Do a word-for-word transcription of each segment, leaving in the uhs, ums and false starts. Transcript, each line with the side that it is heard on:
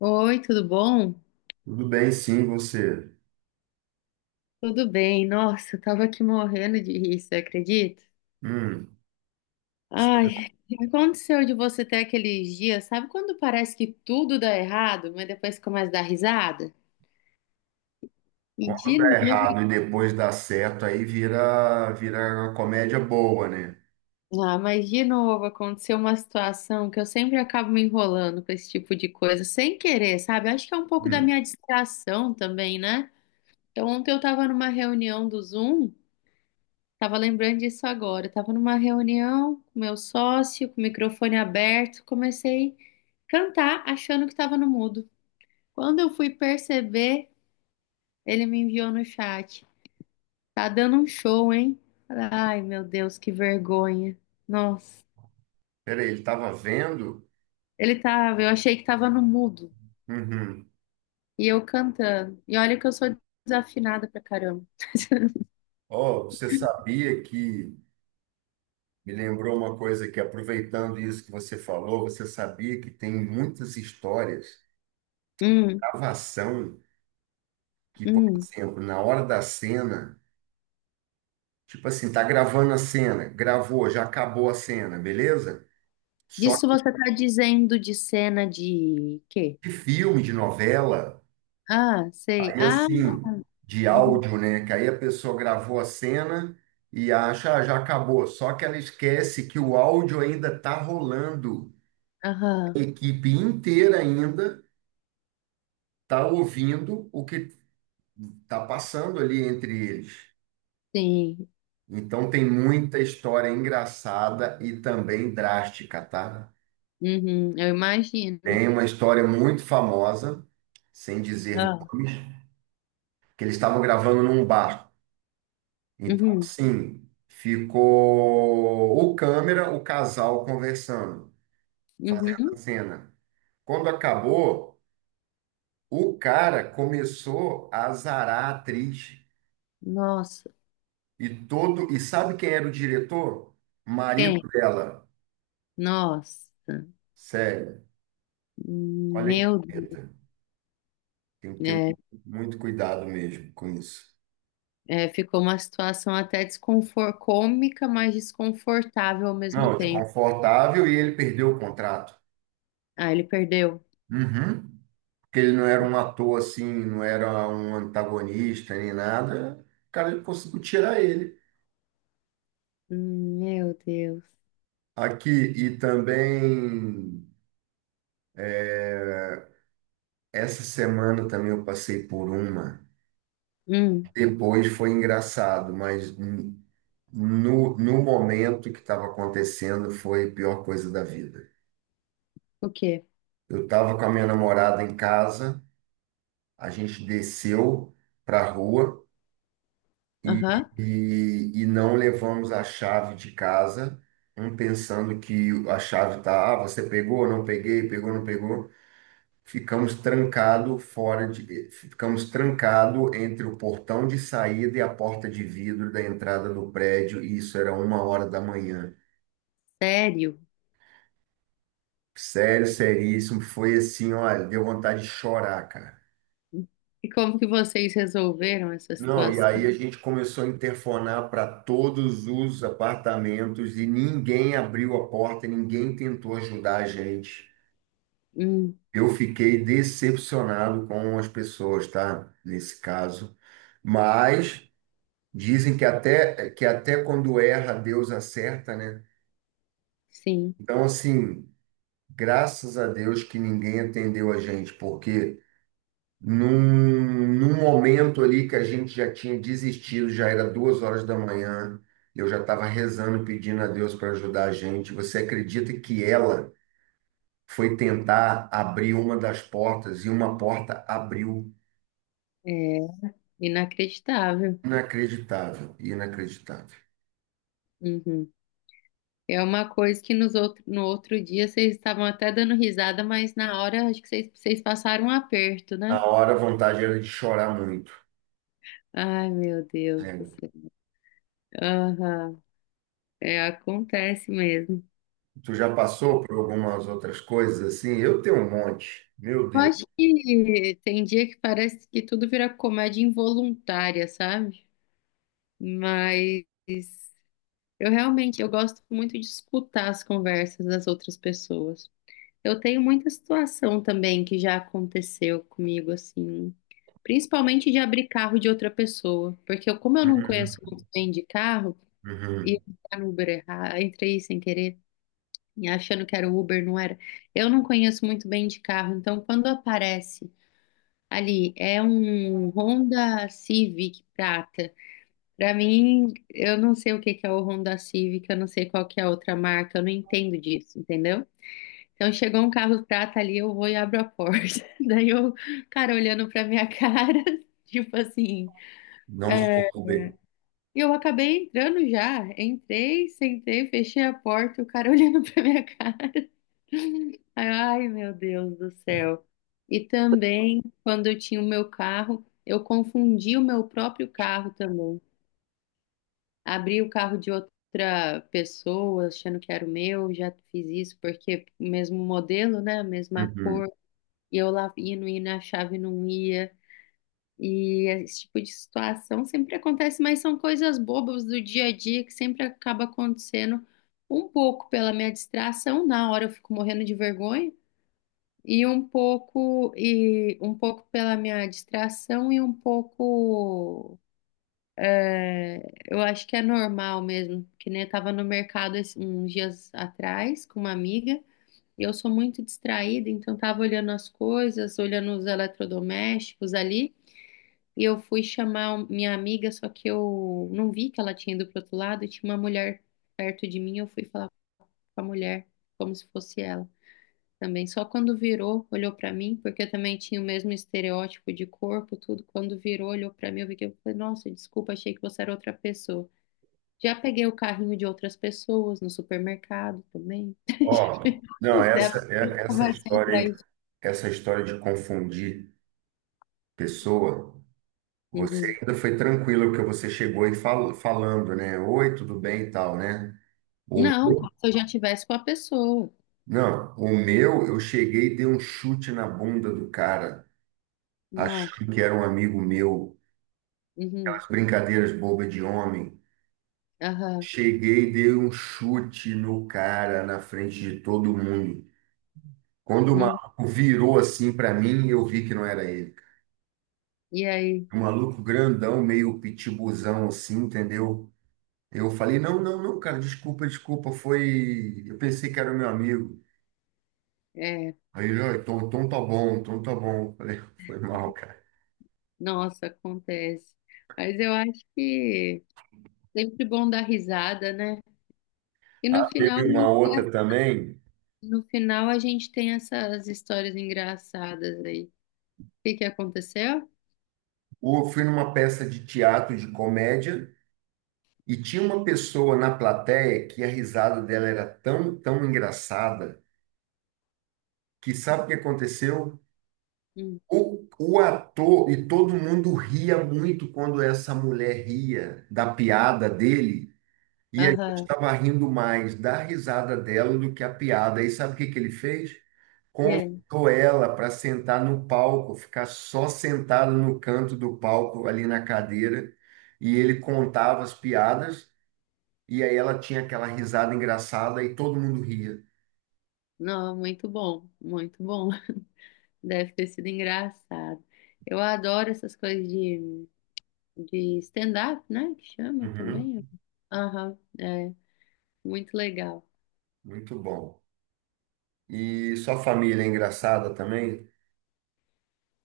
left: Oi, tudo bom?
right: Tudo bem, sim, você.
left: Tudo bem. Nossa, eu tava aqui morrendo de rir, você acredita?
right: Hum,
left: Ai, o que aconteceu de você ter aqueles dias, sabe quando parece que tudo dá errado, mas depois começa a dar risada? E
right: quando dá
left: de novo,
right: errado e depois dá certo, aí vira, vira uma comédia boa, né?
left: ah, mas de novo aconteceu uma situação que eu sempre acabo me enrolando com esse tipo de coisa, sem querer, sabe? Acho que é um pouco da
right: Hum,
left: minha distração também, né? Então, ontem eu tava numa reunião do Zoom. Tava lembrando disso agora. Eu tava numa reunião com meu sócio, com o microfone aberto, comecei a cantar achando que tava no mudo. Quando eu fui perceber, ele me enviou no chat. Tá dando um show, hein? Ai, meu Deus, que vergonha. Nossa,
right: peraí, ele estava vendo?
left: ele tava, eu achei que tava no mudo
right: Uhum.
left: e eu cantando. E olha que eu sou desafinada pra caramba.
right: Oh, você sabia que. Me lembrou uma coisa que, aproveitando isso que você falou, você sabia que tem muitas histórias,
left: Hum,
right: gravação, que, por
left: hum.
right: exemplo, na hora da cena, tipo assim, tá gravando a cena, gravou, já acabou a cena, beleza? Só
left: Disso você tá dizendo de cena de quê?
right: que de filme, de novela.
left: Ah, sei.
right: Aí
left: Ah,
right: assim, de
left: uhum.
right: áudio, né? Que aí a pessoa gravou a cena e acha, ah, já acabou. Só que ela esquece que o áudio ainda está rolando. A
left: Aham,
right: equipe inteira ainda está ouvindo o que está passando ali entre eles.
left: sim.
right: Então tem muita história engraçada e também drástica, tá?
left: Uhum, eu imagino.
right: Tem uma história muito famosa, sem dizer
left: Ah,
right: nomes, que eles estavam gravando num bar. Então,
left: uhum,
right: assim, ficou o câmera, o casal conversando, fazendo a
left: uhum.
right: cena. Quando acabou, o cara começou a azarar a atriz
left: Nossa,
right: e todo, e sabe quem era o diretor? Marido
left: quem?
right: dela.
left: Nossa,
right: Sério, olha que
left: meu Deus.
right: treta. Tem que ter
left: É,
right: muito cuidado mesmo com isso.
left: é, ficou uma situação até desconfor cômica, mas desconfortável ao mesmo
right: Não,
left: tempo.
right: desconfortável e ele perdeu o contrato.
left: Ah, ele perdeu.
right: Uhum. Que ele não era um ator assim, não era um antagonista nem nada, o cara conseguiu tirar ele.
left: Hum, meu Deus.
right: Aqui, e também, essa semana também eu passei por uma.
left: Hum,
right: Depois foi engraçado, mas n- no, no momento que estava acontecendo foi a pior coisa da vida.
left: o quê?
right: Eu estava com a minha namorada em casa, a gente desceu para a rua. E,
left: Aham,
right: e, e não levamos a chave de casa, um pensando que a chave tá, ah, você pegou, não peguei, pegou, não pegou. Ficamos trancado fora de, ficamos trancado entre o portão de saída e a porta de vidro da entrada do prédio, e isso era uma hora da manhã.
left: sério?
right: Sério, seríssimo, foi assim, olha, deu vontade de chorar, cara.
left: E como que vocês resolveram essa
right: Não, e
left: situação?
right: aí a gente começou a interfonar para todos os apartamentos e ninguém abriu a porta, ninguém tentou ajudar a gente.
left: Hum,
right: Eu fiquei decepcionado com as pessoas, tá? Nesse caso. Mas dizem que até que até quando erra, Deus acerta, né?
left: sim,
right: Então, assim, graças a Deus que ninguém atendeu a gente, porque Num, num momento ali que a gente já tinha desistido, já era duas horas da manhã, eu já estava rezando, pedindo a Deus para ajudar a gente. Você acredita que ela foi tentar abrir uma das portas e uma porta abriu?
left: é inacreditável.
right: Inacreditável, inacreditável.
left: Uhum. É uma coisa que nos outro, no outro dia vocês estavam até dando risada, mas na hora acho que vocês, vocês passaram um aperto,
right: A
left: né?
right: hora a vontade era de chorar muito.
left: Ai, meu Deus do
right: Sério.
left: céu. Aham, é, acontece mesmo.
right: Tu já passou por algumas outras coisas assim? Eu tenho um monte, meu
left: Eu
right: Deus.
left: acho que tem dia que parece que tudo vira comédia involuntária, sabe? Mas eu realmente eu gosto muito de escutar as conversas das outras pessoas. Eu tenho muita situação também que já aconteceu comigo, assim, principalmente de abrir carro de outra pessoa, porque eu, como eu não
right: Uhum,
left: conheço muito bem de carro, e
right: uhum.
left: entrar no Uber errado, entrei sem querer, e achando que era o Uber, não era. Eu não conheço muito bem de carro, então quando aparece ali, é um Honda Civic prata. Pra mim, eu não sei o que que é o Honda Civic, eu não sei qual que é a outra marca, eu não entendo disso, entendeu? Então chegou um carro prata ali, eu vou e abro a porta. Daí eu, cara, olhando pra minha cara, tipo assim.
right: Não sou Uber.
left: E eu acabei entrando já. Entrei, sentei, fechei a porta, o cara olhando pra minha cara. Aí eu, ai, meu Deus do céu. E também, quando eu tinha o meu carro, eu confundi o meu próprio carro também. Abri o carro de outra pessoa, achando que era o meu, já fiz isso, porque o mesmo modelo, né? A mesma
right: Uhum.
left: cor. E eu lá ia, não ia, na chave não ia. E esse tipo de situação sempre acontece, mas são coisas bobas do dia a dia que sempre acaba acontecendo um pouco pela minha distração, na hora eu fico morrendo de vergonha, e um pouco e um pouco pela minha distração e um pouco é, eu acho que é normal mesmo, que nem eu tava no mercado esse- uns dias atrás com uma amiga e eu sou muito distraída, então estava olhando as coisas, olhando os eletrodomésticos ali, e eu fui chamar um- minha amiga, só que eu não vi que ela tinha ido pro outro lado, e tinha uma mulher perto de mim, eu fui falar com a mulher, como se fosse ela também. Só quando virou, olhou para mim, porque eu também tinha o mesmo estereótipo de corpo, tudo, quando virou, olhou para mim, eu vi que eu falei, nossa, desculpa, achei que você era outra pessoa. Já peguei o carrinho de outras pessoas no supermercado também.
right: Ó, não,
left: Dá
right: essa,
left: pra
right: é- essa
left: conversar
right: história,
left: atrás.
right: essa história de confundir pessoa, você
left: Uhum.
right: ainda foi tranquilo porque você chegou e fal, falando, né? Oi, tudo bem e tal, né? O
left: Não,
right: meu,
left: como se eu já tivesse com a pessoa.
right: não, o meu, eu cheguei e dei um chute na bunda do cara,
left: Nossa,
right: achando que era um amigo meu.
left: uhum,
right: Aquelas brincadeiras bobas de homem.
left: aham,
right: Cheguei e dei um chute no cara na frente de todo mundo. Quando o
left: uhum.
right: maluco virou assim para mim, eu vi que não era ele.
left: E aí,
right: Um maluco grandão, meio pitibuzão assim, entendeu? Eu falei, não, não, não, cara, desculpa, desculpa, foi. Eu pensei que era meu amigo.
left: é,
right: Aí ele, "Ah, então, então tá bom, então tá bom. Eu falei, foi mal, cara.
left: nossa, acontece. Mas eu acho que sempre bom dar risada, né? E
right: Ah,
left: no final
right: teve
left: a
right: uma
left: gente,
right: outra também.
left: no final a gente tem essas histórias engraçadas aí. O que que aconteceu?
right: Eu fui numa peça de teatro de comédia e tinha uma pessoa na plateia que a risada dela era tão, tão engraçada que sabe o que aconteceu?
left: Hum,
right: O, o ator e todo mundo ria muito quando essa mulher ria da piada dele, e a gente
left: Aham,
right: estava rindo mais da risada dela do que a piada. E sabe o que que ele fez?
left: é.
right: Convidou ela para sentar no palco, ficar só sentado no canto do palco, ali na cadeira, e ele contava as piadas, e aí ela tinha aquela risada engraçada e todo mundo ria.
left: Não, muito bom, muito bom. Deve ter sido engraçado. Eu adoro essas coisas de de stand-up, né? Que chama
right: Uhum,
left: também. Aham, é muito legal.
right: muito bom. E sua família é engraçada também?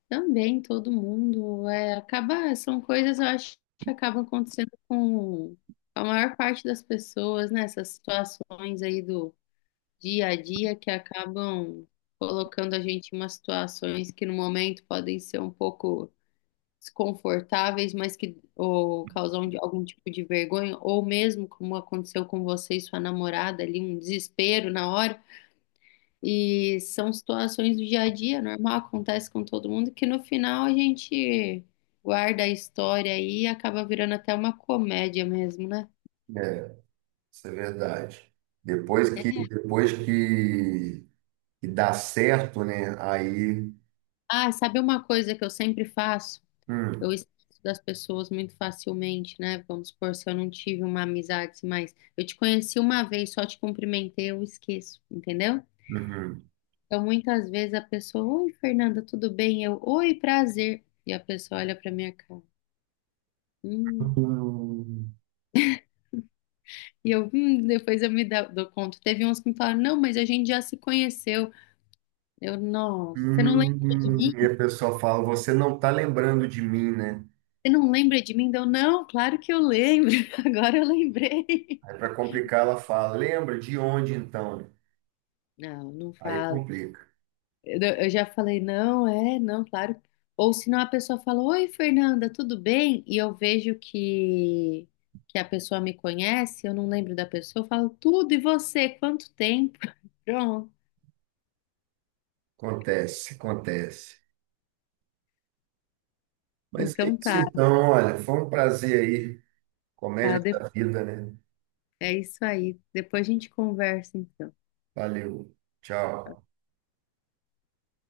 left: Também todo mundo é, acaba, são coisas eu acho que acabam acontecendo com a maior parte das pessoas, né? Essas situações aí do dia a dia que acabam colocando a gente em umas situações que no momento podem ser um pouco desconfortáveis, mas que ou causam de- algum tipo de vergonha, ou mesmo como aconteceu com você e sua namorada ali, um desespero na hora. E são situações do dia a dia, normal, acontece com todo mundo, que no final a gente guarda a história aí e acaba virando até uma comédia mesmo, né?
right: É. Isso é verdade. Depois que,
left: É,
right: depois que, que dá certo, né? Aí.
left: ah, sabe uma coisa que eu sempre faço? Eu
right: Hum,
left: esqueço das pessoas muito facilmente, né? Vamos supor, se eu não tive uma amizade assim mais. Eu te conheci uma vez, só te cumprimentei, eu esqueço, entendeu?
right: uhum.
left: Então, muitas vezes a pessoa, oi, Fernanda, tudo bem? Eu, oi, prazer. E a pessoa olha pra minha cara. Hum.
right: Hum,
left: E eu, hum, depois eu me da- dou conta. Teve uns que me falaram, não, mas a gente já se conheceu. Eu, nossa, você não lembra de
right: hum, e
left: mim?
right: a pessoa fala, você não está lembrando de mim, né?
left: Você não lembra de mim? Deu, não, claro que eu lembro. Agora eu lembrei.
right: Aí para complicar, ela fala, lembra de onde então?
left: Não, não
right: Aí
left: fala.
right: complica.
left: Eu, eu já falei, não, é, não, claro. Ou senão a pessoa fala, oi, Fernanda, tudo bem? E eu vejo que, que a pessoa me conhece, eu não lembro da pessoa, eu falo, tudo, e você? Quanto tempo? Pronto.
right: Acontece, acontece. Mas é
left: Então
right: isso
left: tá,
right: então, olha, foi um prazer aí. Comédia
left: tá.
right: da vida, né?
left: É isso aí. Depois a gente conversa, então.
right: Valeu. Tchau.